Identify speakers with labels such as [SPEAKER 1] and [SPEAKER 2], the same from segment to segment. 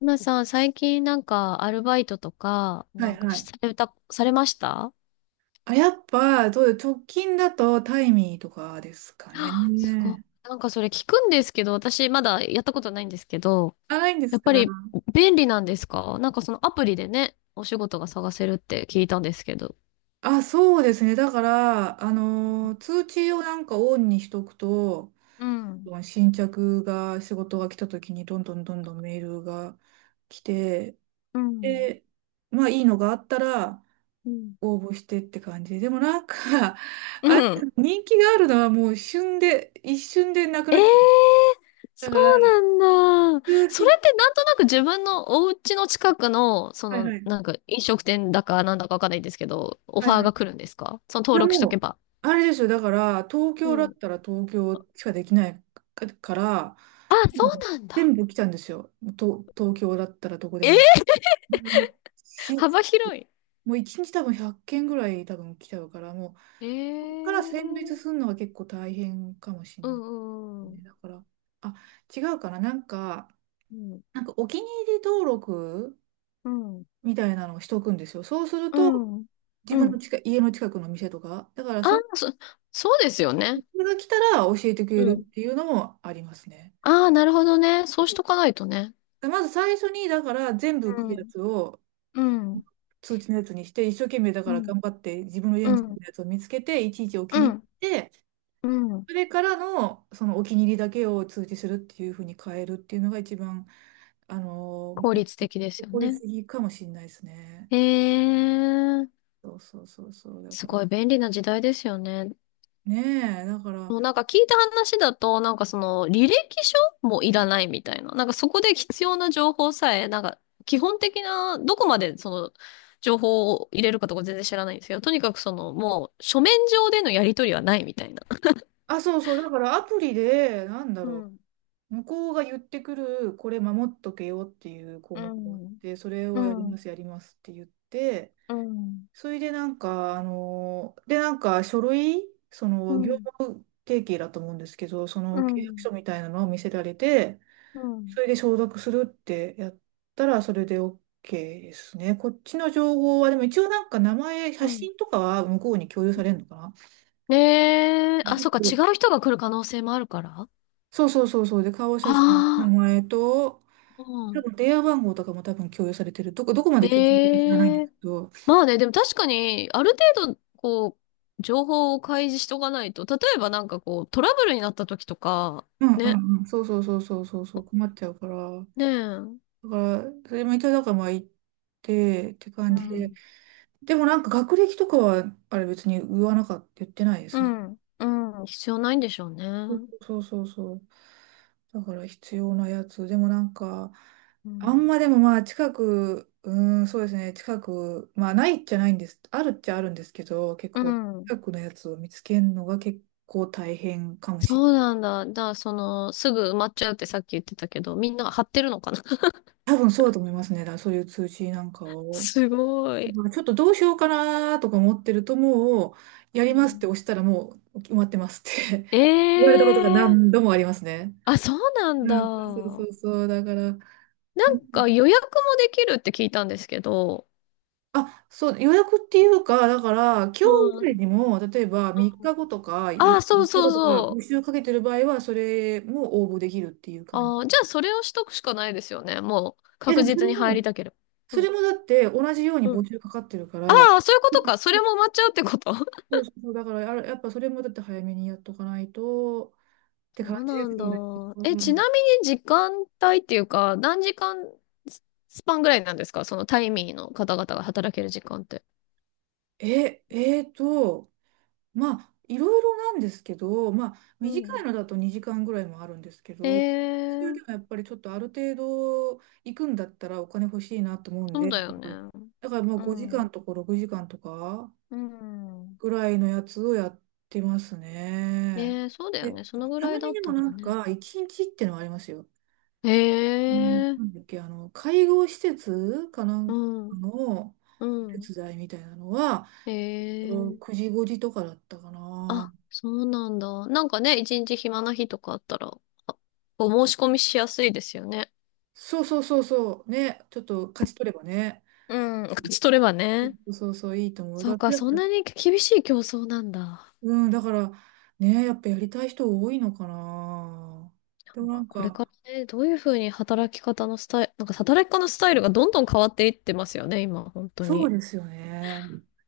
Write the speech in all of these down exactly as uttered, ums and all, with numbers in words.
[SPEAKER 1] 皆さん、最近なんかアルバイトとか、
[SPEAKER 2] は
[SPEAKER 1] な
[SPEAKER 2] い
[SPEAKER 1] んか
[SPEAKER 2] は
[SPEAKER 1] し
[SPEAKER 2] い。
[SPEAKER 1] された、されました。
[SPEAKER 2] あ、やっぱ、どうよ、直近だとタイミーとかですか
[SPEAKER 1] あ、すごい。
[SPEAKER 2] ね。
[SPEAKER 1] なんかそれ聞くんですけど、私まだやったことないんですけど、
[SPEAKER 2] あ、ないんで
[SPEAKER 1] や
[SPEAKER 2] す
[SPEAKER 1] っ
[SPEAKER 2] か。
[SPEAKER 1] ぱり便利なんですか？なんかそのアプリでね、お仕事が探せるって聞いたんですけど。
[SPEAKER 2] あ、そうですね。だから、あのー、通知をなんかオンにしとくと、
[SPEAKER 1] うん。
[SPEAKER 2] 新着が、仕事が来た時にどんどんどんどんメールが来て、
[SPEAKER 1] うん。
[SPEAKER 2] で、まあいいのがあったら
[SPEAKER 1] うん。
[SPEAKER 2] 応募してって感じで。もなんか、
[SPEAKER 1] う
[SPEAKER 2] あれ、
[SPEAKER 1] ん。
[SPEAKER 2] 人気があるのはもう旬で、一瞬でなく
[SPEAKER 1] え
[SPEAKER 2] な
[SPEAKER 1] え
[SPEAKER 2] っちゃう。
[SPEAKER 1] ー、そ
[SPEAKER 2] だから、
[SPEAKER 1] うなんだ。
[SPEAKER 2] 通
[SPEAKER 1] それ
[SPEAKER 2] 知、
[SPEAKER 1] ってなんとなく自分のお家の近くの、そ
[SPEAKER 2] はい
[SPEAKER 1] の、
[SPEAKER 2] はい、
[SPEAKER 1] なんか飲食店だかなんだかわかんないんですけど、オ
[SPEAKER 2] は
[SPEAKER 1] フ
[SPEAKER 2] い
[SPEAKER 1] ァー
[SPEAKER 2] はい。
[SPEAKER 1] が来るんですか？その
[SPEAKER 2] い
[SPEAKER 1] 登
[SPEAKER 2] や
[SPEAKER 1] 録しと
[SPEAKER 2] も
[SPEAKER 1] け
[SPEAKER 2] う、
[SPEAKER 1] ば。
[SPEAKER 2] あれですよ。だから、東
[SPEAKER 1] う
[SPEAKER 2] 京だっ
[SPEAKER 1] ん。
[SPEAKER 2] たら東京しかできないかから、
[SPEAKER 1] あ、そ
[SPEAKER 2] もう
[SPEAKER 1] うなんだ。
[SPEAKER 2] 全部来たんですよ。と、東京だったらどこで
[SPEAKER 1] え
[SPEAKER 2] も。
[SPEAKER 1] ー、
[SPEAKER 2] うんし、
[SPEAKER 1] 幅広い。
[SPEAKER 2] もう一日多分ひゃっけんぐらい多分来ちゃうから、も
[SPEAKER 1] え
[SPEAKER 2] う、そこから
[SPEAKER 1] ー。
[SPEAKER 2] 選別するのは結構大変かもしれ
[SPEAKER 1] う
[SPEAKER 2] な
[SPEAKER 1] ん
[SPEAKER 2] い
[SPEAKER 1] う
[SPEAKER 2] ね。
[SPEAKER 1] ん
[SPEAKER 2] だから、あ、違うかな。なんか、
[SPEAKER 1] うん。
[SPEAKER 2] なんかお気に入り登録
[SPEAKER 1] うん。
[SPEAKER 2] みたいなのをしとくんですよ。そうする
[SPEAKER 1] う
[SPEAKER 2] と、
[SPEAKER 1] ん。うん。
[SPEAKER 2] 自
[SPEAKER 1] う
[SPEAKER 2] 分の
[SPEAKER 1] ん。
[SPEAKER 2] 近い、家の近くの店とか、だから
[SPEAKER 1] あー、
[SPEAKER 2] その
[SPEAKER 1] そ、そうですよ
[SPEAKER 2] そ
[SPEAKER 1] ね。
[SPEAKER 2] れが来たら教えてくれ
[SPEAKER 1] う
[SPEAKER 2] る
[SPEAKER 1] ん。
[SPEAKER 2] っていうのもありますね。
[SPEAKER 1] ああ、なるほどね。そうしとかないとね。
[SPEAKER 2] まず最初に、だから全部
[SPEAKER 1] う
[SPEAKER 2] 来るや
[SPEAKER 1] ん。
[SPEAKER 2] つを
[SPEAKER 1] うん。
[SPEAKER 2] 通知のやつにして、一生懸命だか
[SPEAKER 1] う
[SPEAKER 2] ら
[SPEAKER 1] ん。
[SPEAKER 2] 頑張って自分の家
[SPEAKER 1] う
[SPEAKER 2] について
[SPEAKER 1] ん。
[SPEAKER 2] るやつを見つけて、いちいちお気
[SPEAKER 1] う
[SPEAKER 2] に入
[SPEAKER 1] ん。
[SPEAKER 2] りして、
[SPEAKER 1] うん。
[SPEAKER 2] それからのそのお気に入りだけを通知するっていうふうに変えるっていうのが一番、あの
[SPEAKER 1] 効率的です
[SPEAKER 2] ー、
[SPEAKER 1] よ
[SPEAKER 2] 効率
[SPEAKER 1] ね。
[SPEAKER 2] 的かもしれないですね。
[SPEAKER 1] へえ、
[SPEAKER 2] そうそうそうそう。だ
[SPEAKER 1] す
[SPEAKER 2] から、
[SPEAKER 1] ごい便利な時代ですよね。
[SPEAKER 2] ねえ、だから、
[SPEAKER 1] もうなんか聞いた話だと、なんかその履歴書もいらないみたいな。なんかそこで必要な情報さえ、なんか基本的な、どこまでその情報を入れるかとか全然知らないんですけど、とにかくそのもう書面上でのやり取りはないみたいな。
[SPEAKER 2] あ、そうそう、だからアプリで、なんだ
[SPEAKER 1] う
[SPEAKER 2] ろ
[SPEAKER 1] ん、
[SPEAKER 2] う。向こうが言ってくる、これ守っとけよっていう項
[SPEAKER 1] う
[SPEAKER 2] 目があっ
[SPEAKER 1] ん、
[SPEAKER 2] て、それ
[SPEAKER 1] う
[SPEAKER 2] をやり
[SPEAKER 1] ん、うん、
[SPEAKER 2] ます、やりますって言って、
[SPEAKER 1] うん、
[SPEAKER 2] それでなんか、あの、で、なんか書類、そ
[SPEAKER 1] う
[SPEAKER 2] の業
[SPEAKER 1] ん、
[SPEAKER 2] 務提携だと思うんですけど、その契約書みたいなのを見せられて、
[SPEAKER 1] うん、
[SPEAKER 2] それで承諾するってやったら、それで OK ですね。こっちの情報は、でも一応なんか名前、写
[SPEAKER 1] うん。
[SPEAKER 2] 真とかは向こうに共有されるのかな。
[SPEAKER 1] ねえ、あ、そっか、
[SPEAKER 2] う
[SPEAKER 1] 違
[SPEAKER 2] ん、
[SPEAKER 1] う人が来る可能性もあるから。あ
[SPEAKER 2] そうそうそうそう。で、顔写真、名
[SPEAKER 1] あ、
[SPEAKER 2] 前と、
[SPEAKER 1] う
[SPEAKER 2] 多
[SPEAKER 1] ん。
[SPEAKER 2] 分電話番号とかも多分共有されてる。どこ、どこまで共有されてるか知らないんで
[SPEAKER 1] え
[SPEAKER 2] す
[SPEAKER 1] え、
[SPEAKER 2] けど、
[SPEAKER 1] まあね、でも確かに、ある程度、こう、情報を開示しとかないと、例えばなんかこう、トラブルになった時とか、
[SPEAKER 2] うんう
[SPEAKER 1] ね、
[SPEAKER 2] んうん、そうそうそうそうそうそう、困っちゃうから。
[SPEAKER 1] ね
[SPEAKER 2] だ
[SPEAKER 1] え、うん、
[SPEAKER 2] から、それも一応だからまあ言ってって感じで。でもなんか学歴とかは、あれ別に言わなかった、言ってないで
[SPEAKER 1] う
[SPEAKER 2] すね。
[SPEAKER 1] ん、うん、必要ないんでしょうね。
[SPEAKER 2] そうそうそう。だから必要なやつ。でもなんか、
[SPEAKER 1] う
[SPEAKER 2] あん
[SPEAKER 1] ん、
[SPEAKER 2] までもまあ近く、うーん、そうですね、近く、まあないっちゃないんです。あるっちゃあるんですけど、結
[SPEAKER 1] う
[SPEAKER 2] 構
[SPEAKER 1] ん。
[SPEAKER 2] 近くのやつを見つけるのが結構大変かもしれな
[SPEAKER 1] そうなんだ。だから、その、すぐ埋まっちゃうってさっき言ってたけど、みんな貼ってるのかな？
[SPEAKER 2] い。多分そうだと思いますね。だからそういう通知なんか を。
[SPEAKER 1] すご
[SPEAKER 2] だ
[SPEAKER 1] い。
[SPEAKER 2] からちょっとどうしようかなとか思ってるともう、やり
[SPEAKER 1] う
[SPEAKER 2] ますっ
[SPEAKER 1] ん。
[SPEAKER 2] て押したらもう決まってますって
[SPEAKER 1] え
[SPEAKER 2] 言われたことが
[SPEAKER 1] えー。
[SPEAKER 2] 何度もありますね。
[SPEAKER 1] あ、そうなん
[SPEAKER 2] うん、そうそ
[SPEAKER 1] だ。
[SPEAKER 2] うそう。だから、
[SPEAKER 1] なんか予約もできるって聞いたんですけど、
[SPEAKER 2] あ、そう、予約っていうか、だから、今日以
[SPEAKER 1] う
[SPEAKER 2] 外
[SPEAKER 1] ん。
[SPEAKER 2] にも、例えばみっかごとか、
[SPEAKER 1] あ、
[SPEAKER 2] ゆ
[SPEAKER 1] そう
[SPEAKER 2] 3日
[SPEAKER 1] そう
[SPEAKER 2] 後とか、募
[SPEAKER 1] そう。
[SPEAKER 2] 集かけてる場合は、それも応募できるっていう感じ。
[SPEAKER 1] ああ、じゃあそれをしとくしかないですよね。もう
[SPEAKER 2] いや、
[SPEAKER 1] 確
[SPEAKER 2] でもそ
[SPEAKER 1] 実
[SPEAKER 2] れ
[SPEAKER 1] に入
[SPEAKER 2] も、
[SPEAKER 1] りたければ。
[SPEAKER 2] そ
[SPEAKER 1] う
[SPEAKER 2] れ
[SPEAKER 1] ん。
[SPEAKER 2] もだって、同じように
[SPEAKER 1] う
[SPEAKER 2] 募
[SPEAKER 1] ん。
[SPEAKER 2] 集かかってるか
[SPEAKER 1] あ
[SPEAKER 2] ら、
[SPEAKER 1] あ、そういうことか。それも埋まっちゃうってこと？
[SPEAKER 2] そうそうそう、だからや、あれやっぱそれもだって早めにやっとかないと、って
[SPEAKER 1] そ
[SPEAKER 2] 感
[SPEAKER 1] う
[SPEAKER 2] じで
[SPEAKER 1] なん
[SPEAKER 2] す
[SPEAKER 1] だ。
[SPEAKER 2] よね。
[SPEAKER 1] え、
[SPEAKER 2] う
[SPEAKER 1] ちな
[SPEAKER 2] ん
[SPEAKER 1] みに時間帯っていうか、何時間ススパンぐらいなんですか？そのタイミーの方々が働ける時間って。
[SPEAKER 2] え、えーと、まあ、いろいろなんですけど、まあ、
[SPEAKER 1] う
[SPEAKER 2] 短い
[SPEAKER 1] ん。
[SPEAKER 2] のだとにじかんぐらいもあるんですけど、中
[SPEAKER 1] え
[SPEAKER 2] でもや
[SPEAKER 1] え、
[SPEAKER 2] っぱりちょっとある程度行くんだったらお金欲しいなと思うん
[SPEAKER 1] そう
[SPEAKER 2] で、
[SPEAKER 1] だよね。
[SPEAKER 2] だからもう
[SPEAKER 1] う
[SPEAKER 2] ごじかん
[SPEAKER 1] ん。
[SPEAKER 2] とかろくじかんとか
[SPEAKER 1] うん。
[SPEAKER 2] ぐらいのやつをやってますね。
[SPEAKER 1] ええ、そうだよ
[SPEAKER 2] で、
[SPEAKER 1] ね。そのぐ
[SPEAKER 2] た
[SPEAKER 1] らい
[SPEAKER 2] ま
[SPEAKER 1] だ
[SPEAKER 2] に
[SPEAKER 1] っ
[SPEAKER 2] でも
[SPEAKER 1] た
[SPEAKER 2] な
[SPEAKER 1] ら
[SPEAKER 2] ん
[SPEAKER 1] ね。
[SPEAKER 2] かいちにちってのはありますよ。
[SPEAKER 1] え
[SPEAKER 2] あの
[SPEAKER 1] え、
[SPEAKER 2] なんだっけ、あの、介護施設かなん
[SPEAKER 1] う
[SPEAKER 2] か
[SPEAKER 1] ん。
[SPEAKER 2] の
[SPEAKER 1] うん。
[SPEAKER 2] 手伝いみたいなのは、こ
[SPEAKER 1] え
[SPEAKER 2] う
[SPEAKER 1] え、
[SPEAKER 2] くじごじとかだったかな。
[SPEAKER 1] あ、そうなんだ。なんかね、一日暇な日とかあったら、あ、お申し込みしやすいですよね。
[SPEAKER 2] そうそうそうそう。ね。ちょっと勝ち取ればね。
[SPEAKER 1] うん、勝ち取ればね。
[SPEAKER 2] そうそうそう、いいと思う。
[SPEAKER 1] そ
[SPEAKER 2] だ
[SPEAKER 1] う
[SPEAKER 2] か
[SPEAKER 1] か、
[SPEAKER 2] ら、
[SPEAKER 1] そんなに厳しい競争なんだ。
[SPEAKER 2] うん、だから、ね、やっぱやりたい人多いのかな。でも
[SPEAKER 1] なん
[SPEAKER 2] な
[SPEAKER 1] か
[SPEAKER 2] ん
[SPEAKER 1] これ
[SPEAKER 2] か、
[SPEAKER 1] からね、どういうふうに働き方のスタイル、なんか働き方のスタイルがどんどん変わっていってますよね、今、本当
[SPEAKER 2] そう
[SPEAKER 1] に。
[SPEAKER 2] ですよね。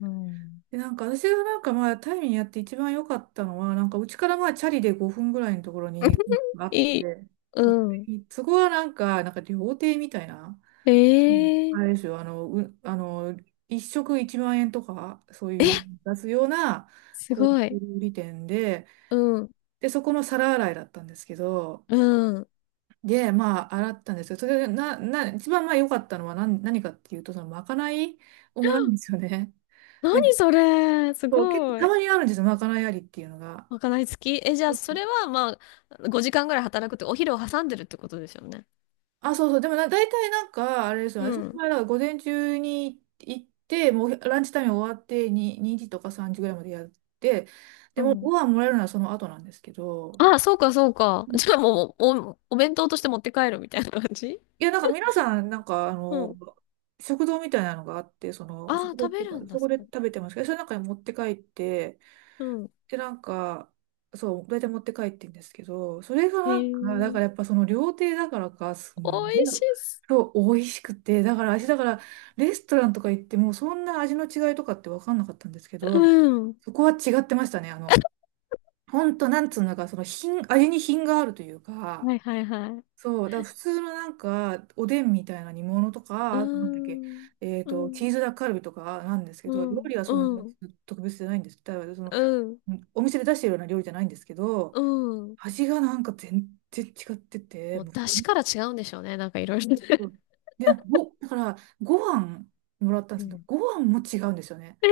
[SPEAKER 1] うん。
[SPEAKER 2] で、なんか私がなんかまあ、タイミングやって一番良かったのは、なんかうちからまあ、チャリでごふんぐらいのところにあっ
[SPEAKER 1] いい。
[SPEAKER 2] て、そこ
[SPEAKER 1] うん。
[SPEAKER 2] にそこはなんか、なんか料亭みたいな、うんあ
[SPEAKER 1] え
[SPEAKER 2] れで
[SPEAKER 1] え、
[SPEAKER 2] すよ、あの、う、あの、一食いちまんえんとか、そういう出すような、
[SPEAKER 1] す
[SPEAKER 2] 高級
[SPEAKER 1] ごい。
[SPEAKER 2] 料理店で、
[SPEAKER 1] うん。
[SPEAKER 2] で、そこの皿洗いだったんですけど、
[SPEAKER 1] うん。
[SPEAKER 2] で、まあ、洗ったんですよ。それで、な、な、一番まあ良かったのは何、何かっていうと、その、まかないをもらうんです よね。
[SPEAKER 1] 何
[SPEAKER 2] で、
[SPEAKER 1] それ、す
[SPEAKER 2] そう、結構、
[SPEAKER 1] ご
[SPEAKER 2] た
[SPEAKER 1] い。
[SPEAKER 2] まにあるんですよ、まかないありっていうのが。
[SPEAKER 1] まかない付き？え、じゃあ、それは、まあ、ごじかんぐらい働くって、お昼を挟んでるってことですよね。
[SPEAKER 2] あ、そうそう。でもな、大体なんか、あれですよ。
[SPEAKER 1] う
[SPEAKER 2] 私の
[SPEAKER 1] ん。
[SPEAKER 2] 場合は午前中に行って、もうランチタイム終わってに、にじとかさんじぐらいまでやって、で
[SPEAKER 1] う
[SPEAKER 2] もご
[SPEAKER 1] ん。
[SPEAKER 2] 飯もらえるのはその後なんですけど、
[SPEAKER 1] ああ、そうか、そうか。じゃあもう、お、お弁当として持って帰るみたいな感じ？
[SPEAKER 2] いや、なんか皆さん、なんかあ
[SPEAKER 1] う
[SPEAKER 2] の、
[SPEAKER 1] ん。
[SPEAKER 2] 食堂みたいなのがあって、その、
[SPEAKER 1] ああ、
[SPEAKER 2] 食堂っ
[SPEAKER 1] 食
[SPEAKER 2] て
[SPEAKER 1] べ
[SPEAKER 2] いうか、
[SPEAKER 1] るんだ、
[SPEAKER 2] そこ
[SPEAKER 1] そ
[SPEAKER 2] で
[SPEAKER 1] こで。
[SPEAKER 2] 食べてますけど、その中に持って帰って、
[SPEAKER 1] うん。
[SPEAKER 2] で、なんか、そう、大体持って帰ってんですけど、それが
[SPEAKER 1] へ
[SPEAKER 2] なんか、だか
[SPEAKER 1] え、
[SPEAKER 2] らやっぱその料亭だからか、すん
[SPEAKER 1] 美
[SPEAKER 2] ごい、
[SPEAKER 1] 味しいっす。
[SPEAKER 2] そう、美味しくて、だから私、だから、レストランとか行っても、そんな味の違いとかって分かんなかったんですけ
[SPEAKER 1] う
[SPEAKER 2] ど、
[SPEAKER 1] ん。
[SPEAKER 2] そこは違ってましたね。あの、ほんと、なんつうのか、その品、味に品があるというか、
[SPEAKER 1] はいはいはい。
[SPEAKER 2] そう、だから普通のなんか、おでんみたいな煮物と
[SPEAKER 1] う
[SPEAKER 2] か、
[SPEAKER 1] ー
[SPEAKER 2] あとなんだっけ、
[SPEAKER 1] ん。
[SPEAKER 2] えっ
[SPEAKER 1] う
[SPEAKER 2] と、
[SPEAKER 1] ん。
[SPEAKER 2] チーズダッカルビとかなんですけ
[SPEAKER 1] う
[SPEAKER 2] ど、料
[SPEAKER 1] ん。
[SPEAKER 2] 理はそんな
[SPEAKER 1] うん。
[SPEAKER 2] 特別じゃないんです。だからその、
[SPEAKER 1] うん。
[SPEAKER 2] お店で出してるような料理じゃないんですけど、
[SPEAKER 1] うん。
[SPEAKER 2] 味がなんか全然違ってて、
[SPEAKER 1] もう、
[SPEAKER 2] もうそ
[SPEAKER 1] 出
[SPEAKER 2] れ
[SPEAKER 1] 汁
[SPEAKER 2] も
[SPEAKER 1] から違うんでしょうね。なんかいろいろね。
[SPEAKER 2] うんで、ご、だから、ご飯もらったん
[SPEAKER 1] う
[SPEAKER 2] ですけど、
[SPEAKER 1] ん。
[SPEAKER 2] ご飯も違うんですよね。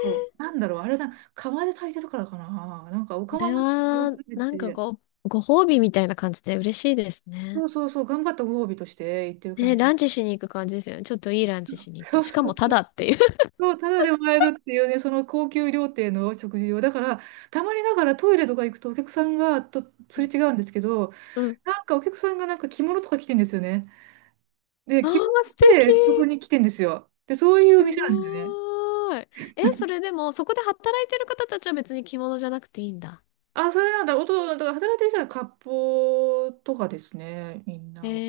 [SPEAKER 2] そう
[SPEAKER 1] ええ、
[SPEAKER 2] なんだろう、あれだ、釜で炊いてるからかな。なんか、お
[SPEAKER 1] こ
[SPEAKER 2] 釜
[SPEAKER 1] れ
[SPEAKER 2] もなん
[SPEAKER 1] は、
[SPEAKER 2] か、て
[SPEAKER 1] なんか
[SPEAKER 2] て、
[SPEAKER 1] ご、ご褒美みたいな感じで嬉しいです
[SPEAKER 2] そ
[SPEAKER 1] ね。
[SPEAKER 2] うそうそう、頑張ったご褒美として言ってる感
[SPEAKER 1] ね、
[SPEAKER 2] じ。
[SPEAKER 1] ランチしに行く感じですよね。ちょっといいランチしに行っ
[SPEAKER 2] そ
[SPEAKER 1] て。
[SPEAKER 2] う
[SPEAKER 1] しか
[SPEAKER 2] そう
[SPEAKER 1] もタ
[SPEAKER 2] そう。
[SPEAKER 1] ダっていう。
[SPEAKER 2] そう、ただでもらえるっていうね、その高級料亭の食事を。だから、たまにながらトイレとか行くとお客さんがとすれ違 うんですけど、
[SPEAKER 1] うん。
[SPEAKER 2] なんかお客さんがなんか着物とか着てんですよね。で、
[SPEAKER 1] あ
[SPEAKER 2] 着物
[SPEAKER 1] あ、
[SPEAKER 2] 着
[SPEAKER 1] 素敵。
[SPEAKER 2] てそこに来てんですよ。で、そういうお
[SPEAKER 1] す
[SPEAKER 2] 店なんですよね。
[SPEAKER 1] ごーい。え、それでも、そこで働いてる方たちは別に着物じゃなくていいんだ。
[SPEAKER 2] あ、それなんだ。おと、だから働いてる人は割烹とかですね、みん
[SPEAKER 1] え
[SPEAKER 2] なは。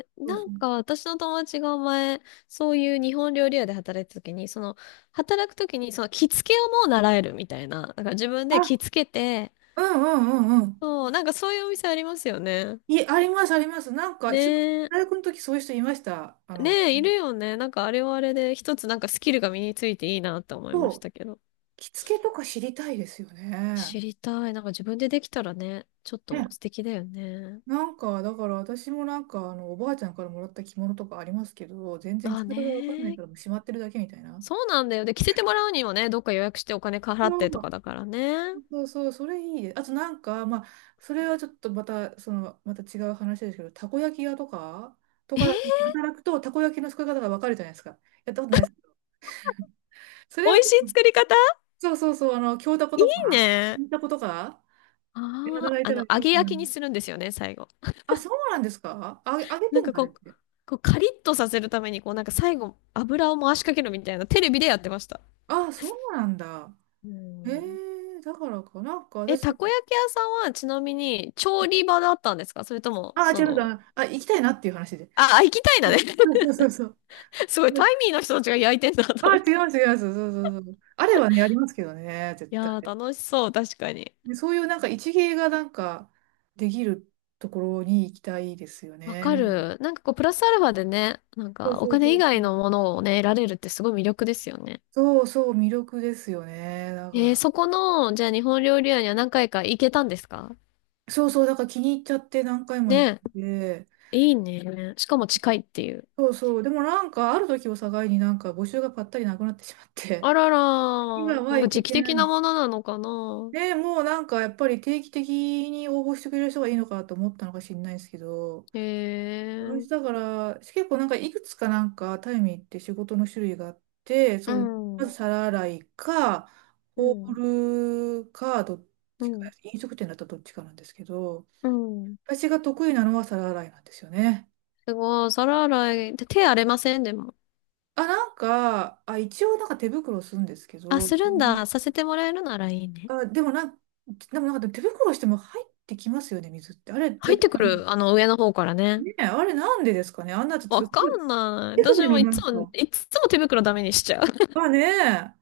[SPEAKER 1] ー、
[SPEAKER 2] そう
[SPEAKER 1] な
[SPEAKER 2] そ
[SPEAKER 1] ん
[SPEAKER 2] う。
[SPEAKER 1] か私の友達が前、そういう日本料理屋で働いた時に、その、働く時に、その着付けをもう習えるみたいな。だから自分で着
[SPEAKER 2] あ、
[SPEAKER 1] 付けて、
[SPEAKER 2] うんうんうんうん。
[SPEAKER 1] そう、なんかそういうお店ありますよね。
[SPEAKER 2] い、あります、あります。なんか、す
[SPEAKER 1] ねえ。
[SPEAKER 2] 大学の時そういう人いました。あ
[SPEAKER 1] ね
[SPEAKER 2] の、
[SPEAKER 1] え、いるよね。なんかあれはあれで、一つなんかスキルが身についていいなって思いましたけど。
[SPEAKER 2] 着付けとか知りたいですよね。
[SPEAKER 1] 知りたい。なんか自分でできたらね、ちょっと素
[SPEAKER 2] ね、
[SPEAKER 1] 敵だよね。
[SPEAKER 2] なんか、だから私もなんか、あの、おばあちゃんからもらった着物とかありますけど、全然
[SPEAKER 1] あ
[SPEAKER 2] 着
[SPEAKER 1] あ
[SPEAKER 2] 方がわかんない
[SPEAKER 1] ね。
[SPEAKER 2] からもうしまってるだけみたいな。
[SPEAKER 1] そうなんだよ。で、着せてもらうにもね、どっか予約してお金払ってとかだからね。
[SPEAKER 2] そうそうそう、それいいです。あとなんか、まあ、それはちょっとまた、その、また違う話ですけど、たこ焼き屋とか、と
[SPEAKER 1] え
[SPEAKER 2] かで
[SPEAKER 1] ー、
[SPEAKER 2] 働くと、たこ焼きの作り方がわかるじゃないですか。やったことないですけど。それ
[SPEAKER 1] 美
[SPEAKER 2] は
[SPEAKER 1] 味し
[SPEAKER 2] 結
[SPEAKER 1] い
[SPEAKER 2] 構、
[SPEAKER 1] 作り方。
[SPEAKER 2] そうそうそう、あの、京たこ
[SPEAKER 1] いい
[SPEAKER 2] とか、
[SPEAKER 1] ね。
[SPEAKER 2] 銀たことか、で
[SPEAKER 1] ああ、
[SPEAKER 2] 働い
[SPEAKER 1] あ
[SPEAKER 2] たら
[SPEAKER 1] の、
[SPEAKER 2] い
[SPEAKER 1] 揚
[SPEAKER 2] い
[SPEAKER 1] げ
[SPEAKER 2] かな。
[SPEAKER 1] 焼きにするんですよね、最後。
[SPEAKER 2] あ、そうなんですかあ、あげて
[SPEAKER 1] なん
[SPEAKER 2] ん
[SPEAKER 1] か
[SPEAKER 2] のあれっ
[SPEAKER 1] こう、
[SPEAKER 2] て。
[SPEAKER 1] こうカリッとさせるために、こうなんか最後、油を回しかけるみたいな、テレビでやってました。
[SPEAKER 2] あ、そうなんだ。
[SPEAKER 1] う
[SPEAKER 2] へ
[SPEAKER 1] ん。
[SPEAKER 2] え、だからか、なんか
[SPEAKER 1] え、
[SPEAKER 2] 私、
[SPEAKER 1] たこ焼き屋さんはちなみに調理場だったんですか？それとも、
[SPEAKER 2] ああ、
[SPEAKER 1] そ
[SPEAKER 2] 違う
[SPEAKER 1] の、
[SPEAKER 2] か。あ、行きたいなっていう話で。
[SPEAKER 1] あ、あ行きたいなね。
[SPEAKER 2] そうそう そうそう。
[SPEAKER 1] すごい、タイミーの人たちが焼いてんだ
[SPEAKER 2] あ
[SPEAKER 1] と
[SPEAKER 2] あ、
[SPEAKER 1] 思っ
[SPEAKER 2] 違
[SPEAKER 1] て。
[SPEAKER 2] います、違います。そうそうそう。あれはね、ありますけどね、絶
[SPEAKER 1] い
[SPEAKER 2] 対。
[SPEAKER 1] やー、楽しそう、確かに。
[SPEAKER 2] で、そういうなんか一芸がなんかできるところに行きたいですよ
[SPEAKER 1] わ
[SPEAKER 2] ね。
[SPEAKER 1] かる。なんかこう、プラスアルファでね、なん
[SPEAKER 2] そう
[SPEAKER 1] かお
[SPEAKER 2] そう
[SPEAKER 1] 金
[SPEAKER 2] そ
[SPEAKER 1] 以
[SPEAKER 2] うそ
[SPEAKER 1] 外
[SPEAKER 2] う。
[SPEAKER 1] のものをね、得られるってすごい魅力ですよね。
[SPEAKER 2] そうそう、魅力ですよね。だか
[SPEAKER 1] えー、
[SPEAKER 2] ら。
[SPEAKER 1] そこの、じゃあ日本料理屋には何回か行けたんですか？
[SPEAKER 2] そうそう、だから気に入っちゃって何回も行っ
[SPEAKER 1] ね、
[SPEAKER 2] て。
[SPEAKER 1] いいね。しかも近いっていう。
[SPEAKER 2] そうそう。でもなんかある時を境になんか募集がぱったりなくなってしまって。
[SPEAKER 1] あらら
[SPEAKER 2] 今
[SPEAKER 1] ー、な
[SPEAKER 2] は
[SPEAKER 1] んか
[SPEAKER 2] 行け
[SPEAKER 1] 時期
[SPEAKER 2] てな
[SPEAKER 1] 的な
[SPEAKER 2] い。
[SPEAKER 1] ものなのかな？
[SPEAKER 2] ね、もうなんかやっぱり定期的に応募してくれる人がいいのかなと思ったのか知んないですけど、
[SPEAKER 1] へ
[SPEAKER 2] 私だ
[SPEAKER 1] え。
[SPEAKER 2] から結構なんかいくつかなんかタイミーって仕事の種類があって、
[SPEAKER 1] う
[SPEAKER 2] その、まず
[SPEAKER 1] ん。
[SPEAKER 2] 皿洗いか、
[SPEAKER 1] う
[SPEAKER 2] ホ
[SPEAKER 1] ん。
[SPEAKER 2] ールか、どっ
[SPEAKER 1] う
[SPEAKER 2] ちか、
[SPEAKER 1] ん
[SPEAKER 2] 飲食店だったらどっちかなんですけど、
[SPEAKER 1] うん。
[SPEAKER 2] 私が得意なのは皿洗いなんですよね。
[SPEAKER 1] すごい、皿洗い。で手荒れませんでも。
[SPEAKER 2] あ、なんか、あ、一応なんか手袋するんですけ
[SPEAKER 1] あ、
[SPEAKER 2] ど、
[SPEAKER 1] するんだ。させてもらえるならいいね。
[SPEAKER 2] あ、でもなん、でもなんか手袋しても入ってきますよね、水って。あれ、や
[SPEAKER 1] 入
[SPEAKER 2] っ
[SPEAKER 1] っ
[SPEAKER 2] た
[SPEAKER 1] てくる、あの、上の方からね。
[SPEAKER 2] ねえ、あれなんでですかね、あんなちょっと
[SPEAKER 1] わ
[SPEAKER 2] す
[SPEAKER 1] か
[SPEAKER 2] ごい
[SPEAKER 1] んない。
[SPEAKER 2] 手
[SPEAKER 1] 私
[SPEAKER 2] 首
[SPEAKER 1] も
[SPEAKER 2] の
[SPEAKER 1] い
[SPEAKER 2] な
[SPEAKER 1] つ
[SPEAKER 2] ん
[SPEAKER 1] も、
[SPEAKER 2] か、
[SPEAKER 1] いつも手袋ダメにしちゃう。
[SPEAKER 2] がねえ、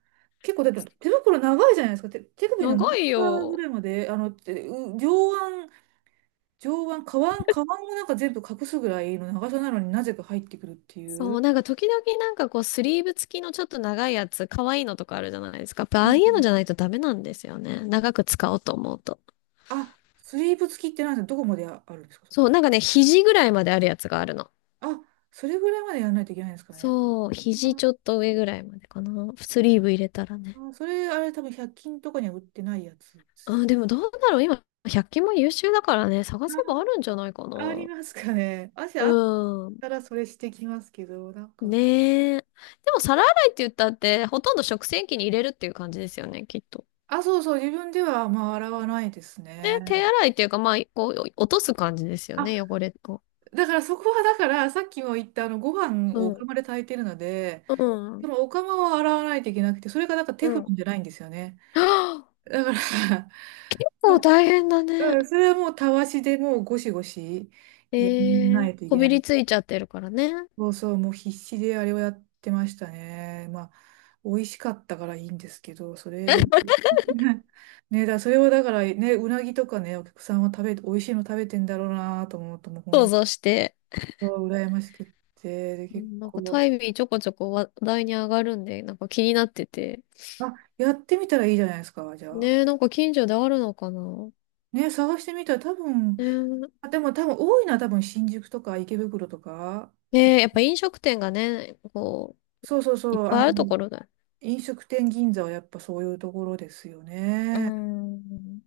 [SPEAKER 2] 結構だって手袋長いじゃないですか。手、手首の真ん
[SPEAKER 1] 長い
[SPEAKER 2] 中ぐ
[SPEAKER 1] よ。
[SPEAKER 2] らいまで、あの、てう上腕、上腕、下腕、下腕もなんか全部隠すぐらいの長さなのになぜか入ってくるってい
[SPEAKER 1] そ
[SPEAKER 2] う。
[SPEAKER 1] う、なんか時々なんかこう、スリーブ付きのちょっと長いやつ、可愛いのとかあるじゃないですか。やっぱあ
[SPEAKER 2] う
[SPEAKER 1] あいうの
[SPEAKER 2] ん、
[SPEAKER 1] じゃないとダメなんですよね。長く使おうと思うと。
[SPEAKER 2] あ、スリーブ付きってなんですか、どこまであるんですかそれ。
[SPEAKER 1] そう、なんかね、肘ぐらいまであるやつがあるの。
[SPEAKER 2] あ、それぐらいまでやらないといけないんですかね。
[SPEAKER 1] そう、肘ちょっと上ぐらいまでかな。スリーブ入れたら
[SPEAKER 2] あ
[SPEAKER 1] ね。
[SPEAKER 2] ー、それ、あれ多分ひゃっ均とかには売ってないやつです
[SPEAKER 1] あ、でもどうだろう。今、百均も優秀だからね、探
[SPEAKER 2] よ。
[SPEAKER 1] せばあるんじゃないか
[SPEAKER 2] あー、あり
[SPEAKER 1] な。
[SPEAKER 2] ますかね。あ、あ
[SPEAKER 1] うん。
[SPEAKER 2] からそれしてきますけど、なんか、
[SPEAKER 1] ねえ。でも皿洗いって言ったって、ほとんど食洗機に入れるっていう感じですよね、きっと。
[SPEAKER 2] あ、そうそう、自分ではまあ洗わないです
[SPEAKER 1] ね、手
[SPEAKER 2] ね。
[SPEAKER 1] 洗いっていうか、まあ、こう、落とす感じですよ
[SPEAKER 2] あ、
[SPEAKER 1] ね、汚れを。
[SPEAKER 2] だからそこはだから、さっきも言ったあの、ご飯
[SPEAKER 1] う
[SPEAKER 2] をお
[SPEAKER 1] ん。
[SPEAKER 2] 釜で炊いてるので、
[SPEAKER 1] う
[SPEAKER 2] で
[SPEAKER 1] ん。
[SPEAKER 2] もお釜は洗わないといけなくて、それがなんかテ
[SPEAKER 1] うん。
[SPEAKER 2] フロ
[SPEAKER 1] は
[SPEAKER 2] ンじゃないんですよね。
[SPEAKER 1] あ、
[SPEAKER 2] だから
[SPEAKER 1] 結
[SPEAKER 2] う
[SPEAKER 1] 構
[SPEAKER 2] ん、
[SPEAKER 1] 大変だね。
[SPEAKER 2] それはもうたわしでもうゴシゴシやら
[SPEAKER 1] え
[SPEAKER 2] な
[SPEAKER 1] え、
[SPEAKER 2] いとい
[SPEAKER 1] こ
[SPEAKER 2] けな
[SPEAKER 1] びり
[SPEAKER 2] い。
[SPEAKER 1] ついちゃってるからね。
[SPEAKER 2] そうそう、もう必死であれをやってましたね。まあ、美味しかったからいいんですけど、それ、ね、だ、それをだからね、うなぎとかね、お客さんは食べて、美味しいの食べてんだろうなと思うと、もう
[SPEAKER 1] 想
[SPEAKER 2] 本
[SPEAKER 1] 像して。
[SPEAKER 2] 当羨ましくって、で、
[SPEAKER 1] う
[SPEAKER 2] 結
[SPEAKER 1] ん、なんかタ
[SPEAKER 2] 構、
[SPEAKER 1] イミーちょこちょこ話題に上がるんで、なんか気になってて、
[SPEAKER 2] あ、やってみたらいいじゃないですか、じゃあ。
[SPEAKER 1] ねえ、なんか近所であるのかな。
[SPEAKER 2] ね、探してみたら多分、
[SPEAKER 1] ねえ、
[SPEAKER 2] あ、でも多分多いのは多分新宿とか池袋とか、そ、
[SPEAKER 1] ねえ、やっぱ飲食店がね、こう、
[SPEAKER 2] そうそうそ
[SPEAKER 1] いっ
[SPEAKER 2] う、あ
[SPEAKER 1] ぱいあるとこ
[SPEAKER 2] の、
[SPEAKER 1] ろだ。
[SPEAKER 2] 飲食店銀座はやっぱそういうところですよ
[SPEAKER 1] うー
[SPEAKER 2] ね。
[SPEAKER 1] ん。